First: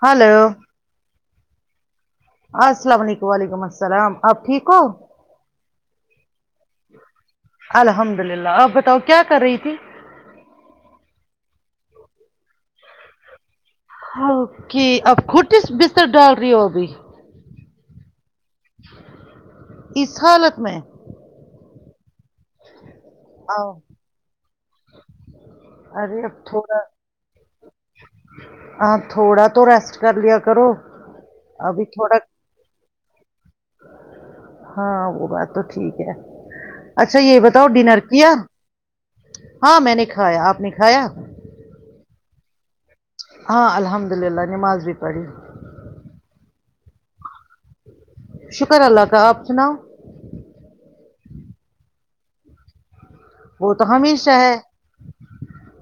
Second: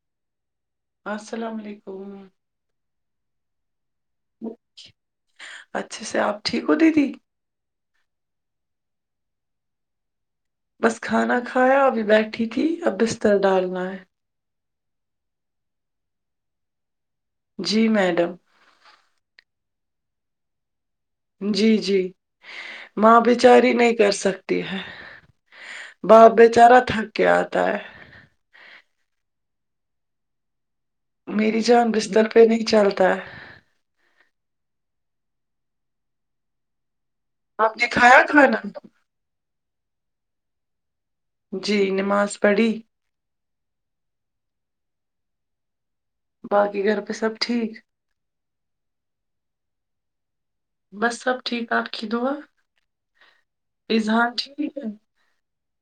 hello السلام و علیکم السلام علیکم وعلیکم السلام آپ ٹھیک ہو اچھے سے آپ ٹھیک ہو دیدی الحمد للہ آپ بتاؤ کیا کر رہی تھی بس کھانا کھایا ابھی بیٹھی تھی اب بستر ڈال ہاں کہ اب کھٹی سے بستر ڈال رہی ہو ابھی جی میڈم اس حالت میں جی جی ماں آو، بچاری نہیں کر سکتی ہے ارے باپ اب تھوڑا بچارہ تھک کے آتا ہے ہاں تھوڑا تو ریسٹ کر لیا کرو میری ابھی جان تھوڑا بستر پہ نہیں چل تا ہے ہاں وہ بات تو ٹھیک ہے اچھا یہ بتاؤ آپ نے ڈنر کھایا کیا کھانا ہاں میں نے کھایا آپ نے کھایا جی نماز پڑھی ہاں الحمد للہ نماز بھی پڑھی باقی گھر پہ سب ٹھیک شکر اللہ کا آپ سناؤ بس سب ٹھیک آپ کی دعا وہ تو اذہان ہمیشہ ہے ٹھیک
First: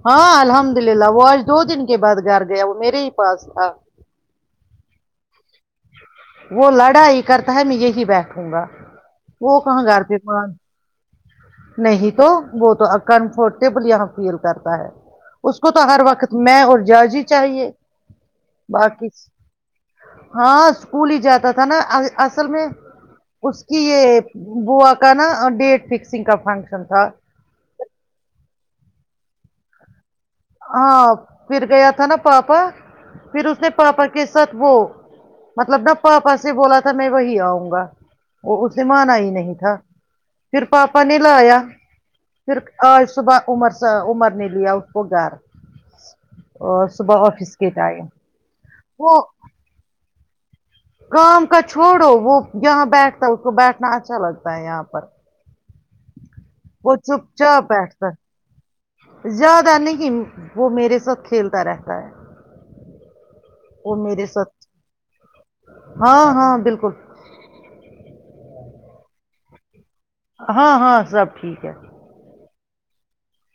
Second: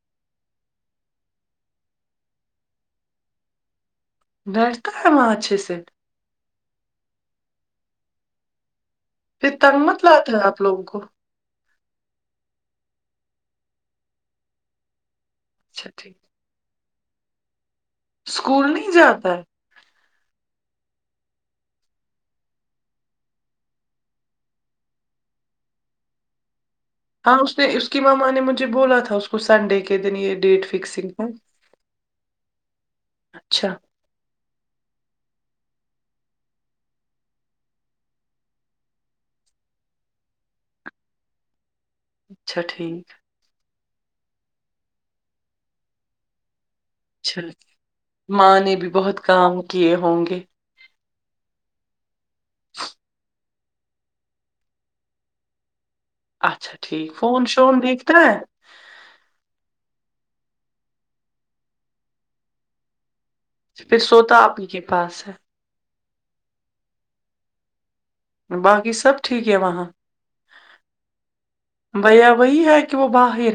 ہاں الحمد للہ وہ آج دو دن کے بعد گھر گیا وہ میرے ہی پاس تھا بیٹھتا ہے وہاں اچھے سے وہ لڑای کرتا ہے میں یہی بیٹھوں گا پھر وہ تنگ کہاں مت گھر پہ لاتا ہے مان آپ لوگوں کو نہیں تو وہ تو ا کمفرٹیبل یہاں فیل کرتا ہے اس کو تو اچھا ہر ٹھیک وقت میں اور جرج ہی ہی چاہیے اسکول نہیں باقی جاتا ہے ہاں اسکول ہی جاتا تھا نہ اصل میں اس کی یہ بوا کا نہ ڈیٹ فکسنگ کا فنکشن تھا ہاں اس نے اس کی ماما نے مجھے بولا تھا تھا اس کو سنڈے کے دن یہ ڈیٹ ہاں فکسنگ ہے پھر گیا تھا نا پاپا پھر اس اچھا نے پاپا کے ساتھ وہ مطلب نہ پاپا سے بولا تھا میں وہی آؤں گا وہ اسے مانا ہی نہیں تھا پھر پاپا نے لایا پھر اچھا آج ٹھیک صبح عمر سے عمر ن لی اٹ ب گار اچھا آفس کے ٹائم ماں نے بھی وہ بہت کام کیے ہوں گے [unintelligible] کام کا چھوڑو وہ یہاں بیٹھتا ہے اس کو بیٹھنا اچھا لگتا ہے یہاں پر اچھا وہ ٹھیک چپ فون چاپ شون بیھتا دیکھتا ہے زیادہ نہیں وہ میرے ساتھ کھیلتا رہتا ہے وہ پھر میرے سوتا ساتھ اپنی کے پاس ہے ہاں ہاں بالکل باقی سب ٹھیک ہے وہاں ہاں ہاں سب ٹھیک ہے بھیا وہی ہے کہ وہ باہر پیر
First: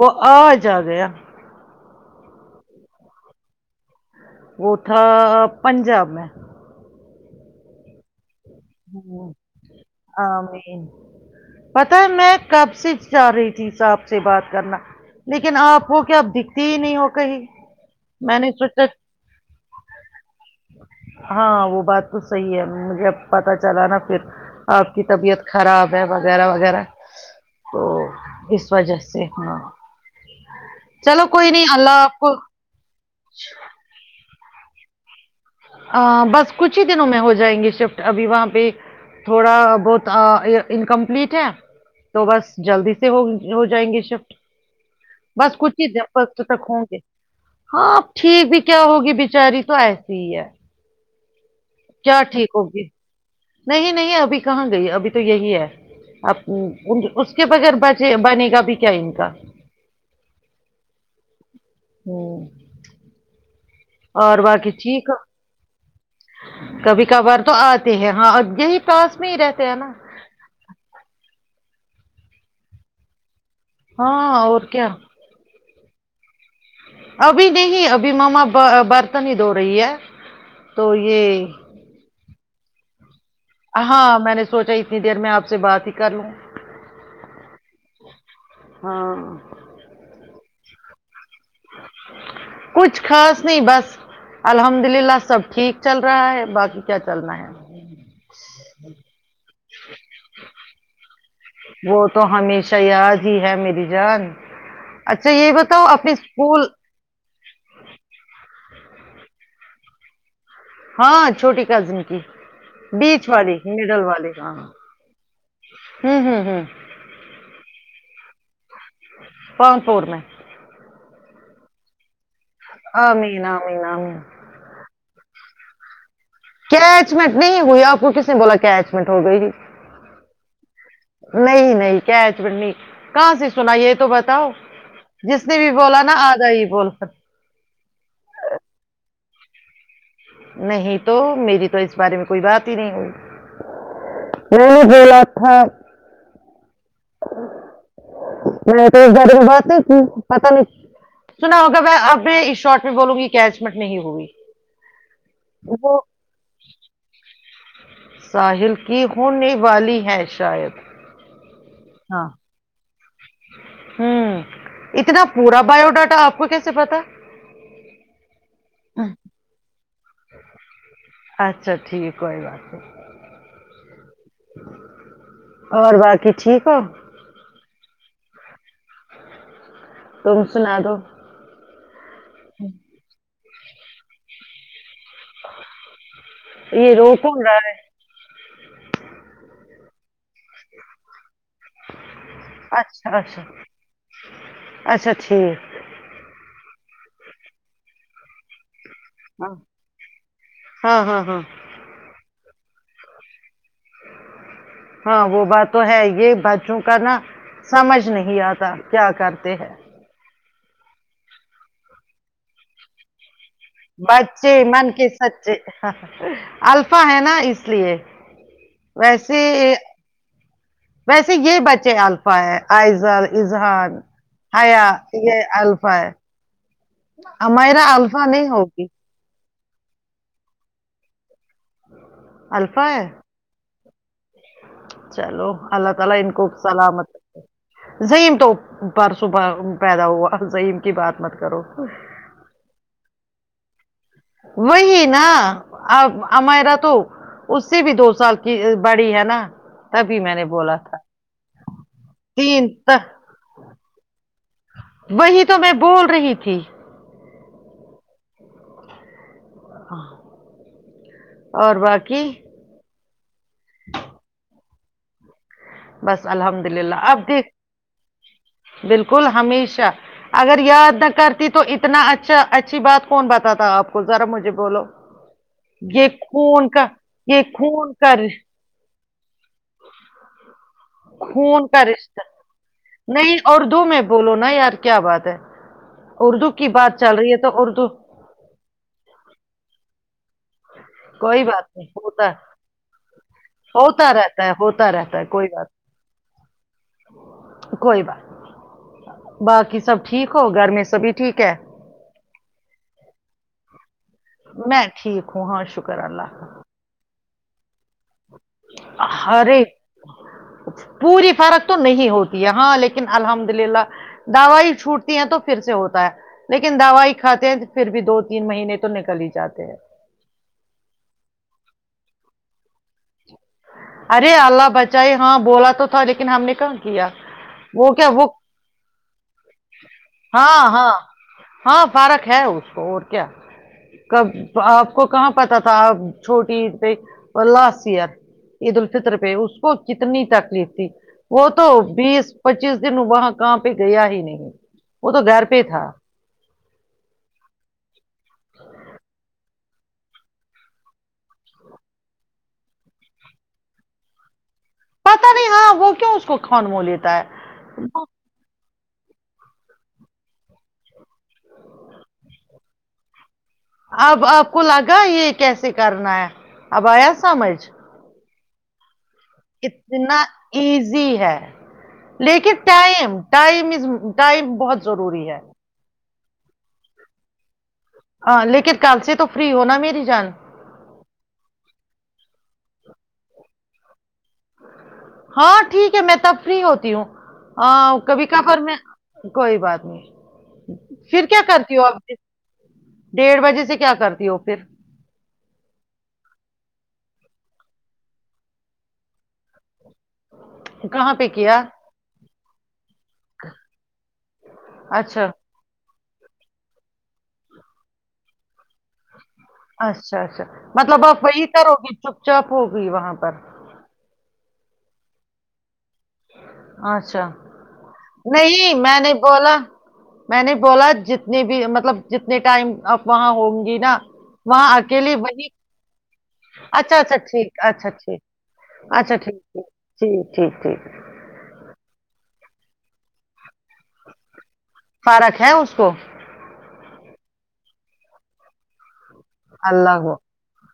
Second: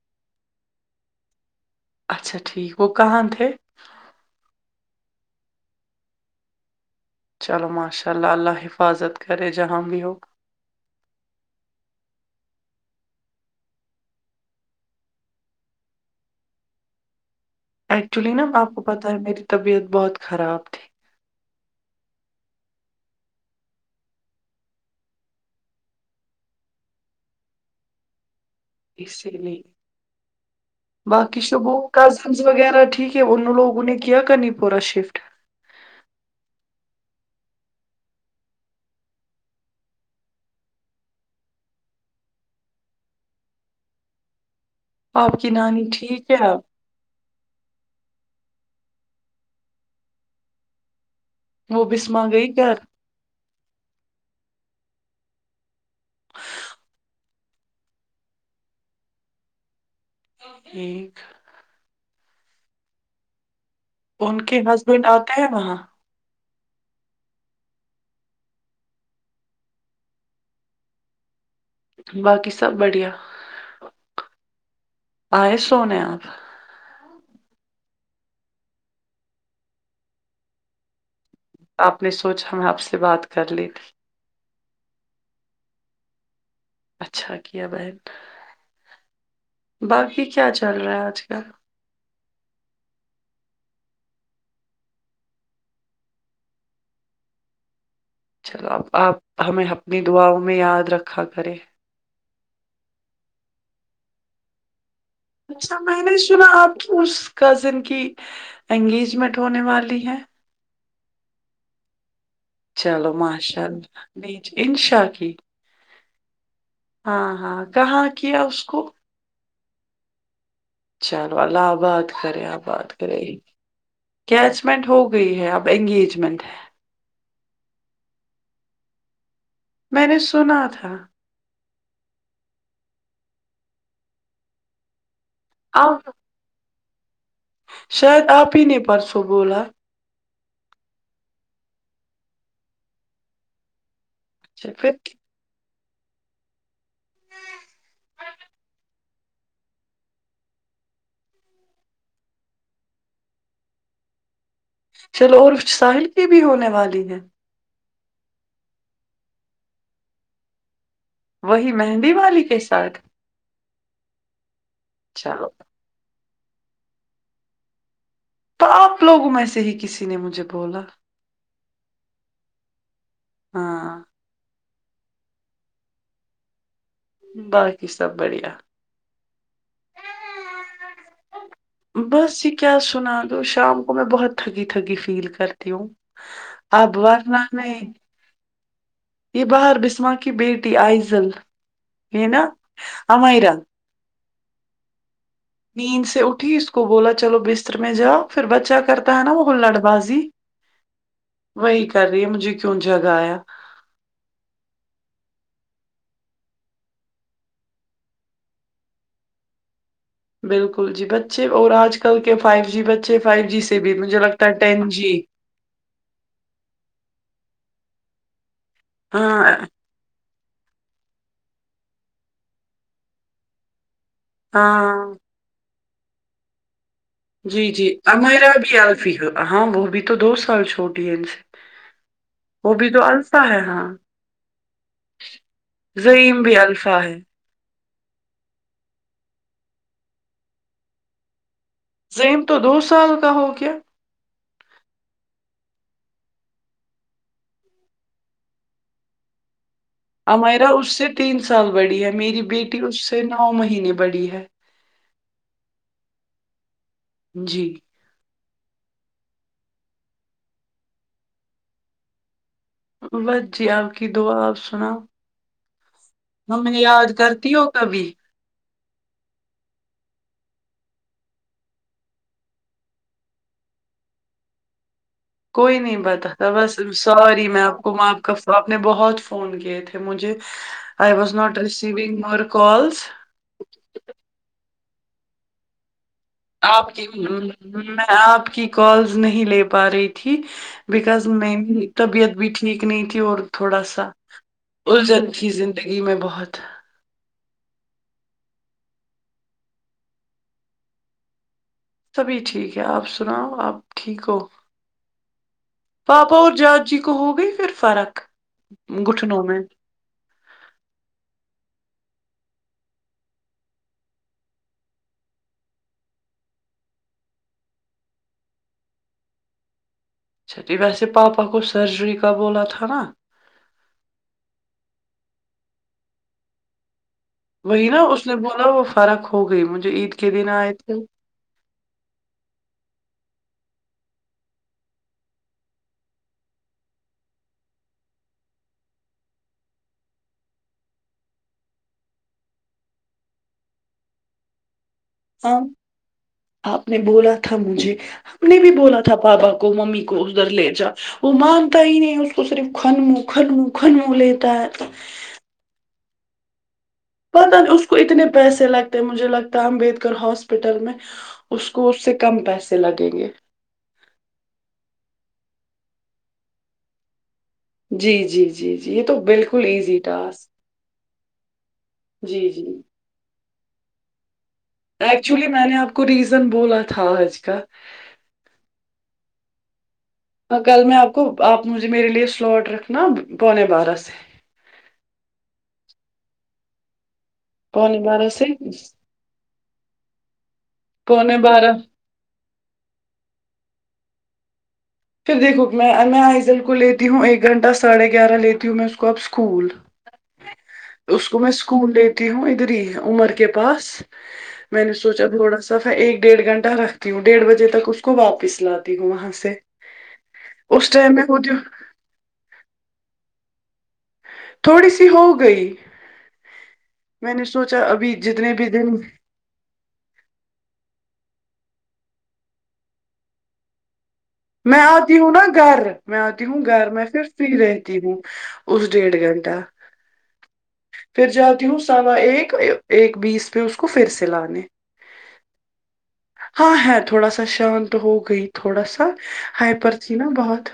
وہ آ جد ہیں [unintelligible] اچھا ٹھیک گ کہاں تھ وہ تھا پنجاب میں چلو ماشاء اللہ اللہ حفاظت کرے جہاں بھی ہو ہ پتا ہے میں کب سے چاہ رہی تھی صا آحپ سے بات کرنا لیکن آپ کو کیا اب دکھتی ہی نہیں ہو کہیں ایکچولی میں نا نے آپ کو سوچا پتہ ہے میری طبیعت بہت خراب تھی ہاں وہ بات تو صحیح ہے مجھےب پت چلا نا پھر آپ کی طبیعت خراب ہے وغیرہ وغیرہ تو اس وجہ سے اسی ہاں نہیں چلو باقی کوئی شب نہیں اللہ آپ کو کزنس وغیرہ ٹھیک ہے ان لوگوں نے کیا کرنی پورا شفٹ [unintelligible] بس کچھ ہی دنوں میں ہو جائیں گے شفٹ ابھی وہاں پہ تھوڑا بہت انکمپلیٹ ہے تو بس جلدی سے ہو جائیں گے شفٹ آپ کی بس کچھ نانی ہی د ٹھیک تک ہے ک گے ہاں آپ ٹھیک بھی کیا ہوگی بچاری تو ایسی ہی ہے وہ کیا بسما ٹھیک گئی گھر ہوگی نہیں نہیں ابھی کہاں گئی ابھی تو یہی ہے اب اس کے بغیر بچے بنے گا بھی کیا ان کا ایک ہوں ان اور کے باقی ہسبینڈ ٹھیک ہے آتے ہیں وہاں کبھی کبھار تو آتے ہیں ہاں یہی پاس میں ہی رہتے ہیں نا باقی سب بڑھیا ہاں اور کیا آئے سونے آپ [unintelligible] ابھی نہیں ابھی ماما برتنی ہی دھو رہی ہے تو یہ آپ نے سوچ [unintelligible] تو ہم میں آپ سے بات کر لیتے ہاں میں نے سوچا اتنی دیر میں آپ سے بات ہی کر لوں اچھا کیا بہن ہاں باقی کیا چل رہا ہے آج کل [unintelligible] کچھ خاص نہیں بس الحمد للہ سب ٹھیک چل رہا ہے باقی کیا چلنا ہے چلو اب آپ ہمیں اپنی دعاؤں میں یاد رکھا کرے وہ تو ہمیشہ شیاد ہی ہے میری جان یہ اچھا بتاؤ میں اپنی نے سنا اسکول آپ کی اس کزن کی انگیجمنٹ ہونے والی ہے ہاں چھوٹی کزن کی چلو بیچ والی ماشاء اللہ مڈل والی بھی ہاں انشا کی ہوں ہوں ہوں ہاں ہاں کہاں کیا اس کو پان پور میں چلو اللہ آباد کریں آپ بات کرے آمین آمین آمین کیچمنٹ ہوگی گئی ہے اب انگیجمنٹ ہے کیچمنٹ نہیں ہوئی آپ کو کس نے بولا کیچمنٹ ہو گئی جی میں نے سنا تھا نہیں کیا چڑنی کہاں سے سنا یہ تو بتاؤ جس نے بھی بولا آپ نا آ جا ہی بول اچ [unintelligible] شاید آپ ہی نے پرسوں بولا نہیں تو میری تو اس بارے میں کوئی بات ہی نہیں ہوئی ان اچھا نے پھر بلاات تھا [unintelligible] ا [unintelligible] میں توے بات ہے پت نہیں سنا ہوگا میں اب اس شارٹ میں بولوں گی کیچ مٹ نہیں ہوگی [unintelligible] چلو اور ساحل کی بھی ہونے والی ہے ساحل کی ہونے والی ہے شاید وہی مہندی ہاں والی کے ساتھ ہوں اتنا چلو پورا بایو ڈاٹا آپ کو کیسے پتا تو آپ لوگوں میں سے ہی کسی نے مجھے بولا اچھا ٹھیک ہے کوئی بات نہیں ہاں اور باقی ٹھیک ہے باقی سب بڑھیا تم سنا دو بہس یہ کیا سنان شام کو میں بہت تھکی تھکی فیل کرتی ہوں یہ اب رو ورنہ کون رہا میں ہے یہ بہار بسماں کی بیٹی آئزل ہے نا اچھا اچھا امیرن اچھا ٹھیک نیند سے اٹھی اس کو کو بولا چلو بستر میں جا پھر بچہ کرتے ہے نا وہ ہاں ہلڑ بازی ہاں ہاں ہاں وہی کر رہی ہے مجھے کیوں جگہ ہے ہاں وہ بات تو ہے یہ بچوں کا نا سمجھ نہیں آتا کیا کرتے ہیں بالکل جی بچے اور آج کل کے فائیو جی بچے فائیو ج بچے من کے سچے الفا ہے نا اس اس لیے ویسے ہاں ویسے یہ بچے الفا ہے آئزر اذہان ہ ہاں بر جی جی امیرا بھی اللفی ہے ہاں وہ بھی تو دو سال چھوٹی ہے ان سے وہ بھی تو الفا ہے ہاں [unintelligible] زعیم بھی الفا ہے زہم تو پرسوں پر پیدا ہوا زہم کی بات مت کرو زم تو دو سال کا ہوگیا کیا وہی نا ا امیرا تو اس سے بھی دو سال کی بڑی ہے نا تبھی میں نے امیرا بولا اس تھا سے تین سال بڑی ہے میری تین بیٹی اس تک سے نو مہینے بڑی ہے پ پھی جی اور باقی ب جی آپ کی دعا سناؤ بس م نے الحمدللہ یاد اب دیکھ کرتی ہو کبھی بالکل ہمیشہ اگر یاد نہ کرتی تو اتنا اچھا اچھی بات کون بتاتا آپ کو ذرا مجھے بولو کوئی نہیں یہ بتا تھا خون بس کا یہ سوری میں آپ خون کو آپ کا رش- آپ نے بہت فون کیے تھے مجھے آئی واز ناٹ خون کا ریسیونگ رشتہ مور کالس نہیں اردو میں بولو نا یار کیا بات ہے اردو آپ بات کی چل رہی ہے تو اردو میں آپ کی کالز نہیں لے پا رہی تھی بکاز کوئی بات میری نہیں ہوتا طبیعت ہے بھی ٹھیک نہیں تھی اور تھوڑا سا ہوتا رہتا ہے ہوتا رہتا ہے الجھن کوئی تھی بات زندگی میں بہت کوئی بات باقی سب ٹھیک ہو گھر میں سبھی ٹھیک ہے تبھی ٹھیک ہے آپ سناؤ آپ ٹھیک ہو میں ٹھیک ہوں ہاں شکر اللہ پاپا اور جارد جی کو ہو گئی پھر فرق کا گٹھنوں میں ارے پوری فرق تو نہیں ہوتی ہے ہاں لیکن الحمد للہ دوائی چھوٹتی ہے تو پھر سے ہوتا ہے لیکن دوائی کھاتے ہیں پھر بھی دو تین مہینے تو نکل ہی جاتے ہیں چھاٹ ویسے پاپا کو سرجری کا بولا تھا نا ارے اللہ بچائے ہاں بولا تو تھا لیکن ہم نے کہ کیا وہی وہ نا کیا اس وہ نے بولا وہ فرق ہو گئی مجھے عید کے دن ہاں آئے ہاں تھے ہاں فرق ہے اس کو اور کیا کب آپ کو کہاں پتا تھا آپ چھوٹی تھ لاسٹ ایئر عید الفطر پہ اس کو کتنی تکلیف تھی وہ تو بیس پچیس دن وہاں کہاں پہ گیا ہی نہیں وہ تو گھر آ پہ تھا آپ نے بولا تھا مجھے ہم نے بھی بولا تھا تھا پاپا کو ممی کو ادھر لے جا وہ مانتا ہی نہیں اس کو صرف خن من خن من خن منہ لیتا ہے پتا نہیں ہاں وہ کیوں اس کو کن مولے پتہ نہیں اس کو اتنے پیسے لگتے مجھے لگتا ہے امبڈکر ہاسپٹل میں اس کو اس سے کم پیسے لگیں گے اب آپ کو لگا یہ کیسے کرنا ہے اب آیا سمجھ جی جی جی جی یہ تو بالکل ایزی اتنا ٹاسک ایزی ہے جی لیکن جی ٹائم ٹائمز ٹائم بہت ضروری ہے ایکچولی میں نے آپ کو ریزن بولا تھا آج کا ہاں لیکن کل سے تو فری ہوناا میری جان کل میں آپ کو آپ مجھے میرے لیے سلاٹ رکھنا پونے [unintelligible] ہاں ٹھیک ہے میں تب فری ہوتی ہوں ہاں پونے کبھی بارہ ک سے پر میں کوئی بات نہیں پھر پونے کیا بارہ کرتی ہوں اب ڈیڑھ بجے سے کیا کرتی وہ پھر پھر دیکھو میں میں آئزل کو لیتی ہوں ایک گھنٹہ ساڑھے گیارہ لیتی ہوں میں اس کو اب اسکول کہاں پہ اس کو میں کیا سکون دیتی ج ہ ادھر ہی ہے عمر کے پاس میں نے اچھا سوچا تھوڑا سا ایک ڈیڑھ گھنٹہ رکھتی ہوں ڈیڑھ بجے تک اس کو واپس لاتی ہوں وہاں سے اچھا اچھا اس مطلب ٹائم میں آپ وہی ہوتی ہوں کرو گی چپ چاپ ہوگی وہاں پر تھوڑی سی ہو گئی ہ [inaudible] اچھا میں نے سوچا ابھی جتنے بھی نہیں دن میں نہیں بولا میں نے بولا جتنے بھی مطلب جتنے ٹائم آپ وہاں ہوں گی نا وہاں میں آپ اکیلے دوں نا وہی گھر میں آتی ہوں گھر اچھا میں اچھا پھر فری ٹھیک اچھا رہتی ہوں ٹھیک اس ڈیھ اچھا ٹھیک گھنٹہ ٹھیک ٹھیک ٹھیک ٹھیک پھر جاتی ہوں سوا ایک ایک بیس پہ اس کو پھر سے لانے فارق ہے اس کو ہاں ہے تھوڑا سا شانت ہو گئی تھوڑا سا ہائپر اللہ ہو تھی نا بہت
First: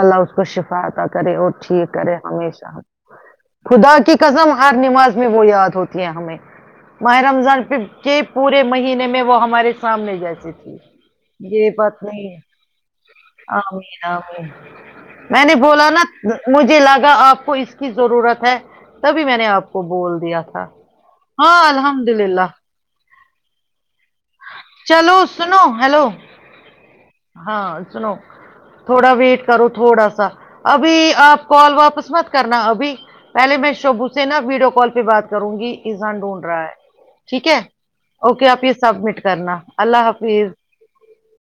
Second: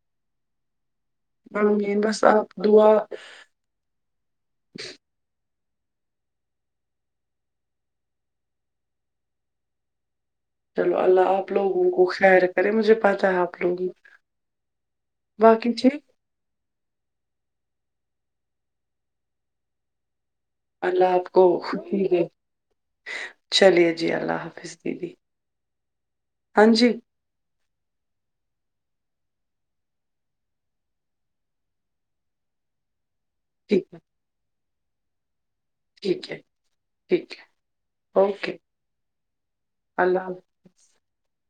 اللہ اس کو شفات کرے اور ٹھیک آمین کرے بس آپ ہمیشہ دعا خدا کی قسم ہر نماز میں وہ یاد ہوتی ہیں ہمیں ماہ رمضان پ کے پورے مہینے میں وہ ہمارے سامنے جاتے چلو اللہ آپ لوگوں کو خیر کرے مجھے پتا ہے آپ لوگ عامیرام میں نے باقی بولا ٹھیک نا مجھے لگا آپ کو اس کی ضرورت ہے تبھی میں نے آپ کو بول دیا تھا اللہ آپ کو ہاں خوشی الحمد دے للہ چلیے جی اللہ حافظ دیدی چلو سنو ہیلو ہاں جی ہاں سنو تھوڑا ویٹ کرو تھوڑا سا ابھی آپ کال واپس مت کرنا ابھی پہل میں ٹھیک شب ہے حسینا ویڈیو کال کے بعد کروں گی ایزاں ڈھونڈ رہا ہے ٹھیک ہے اوکے آپ یہ سبمٹ کرنا اللہ حافظ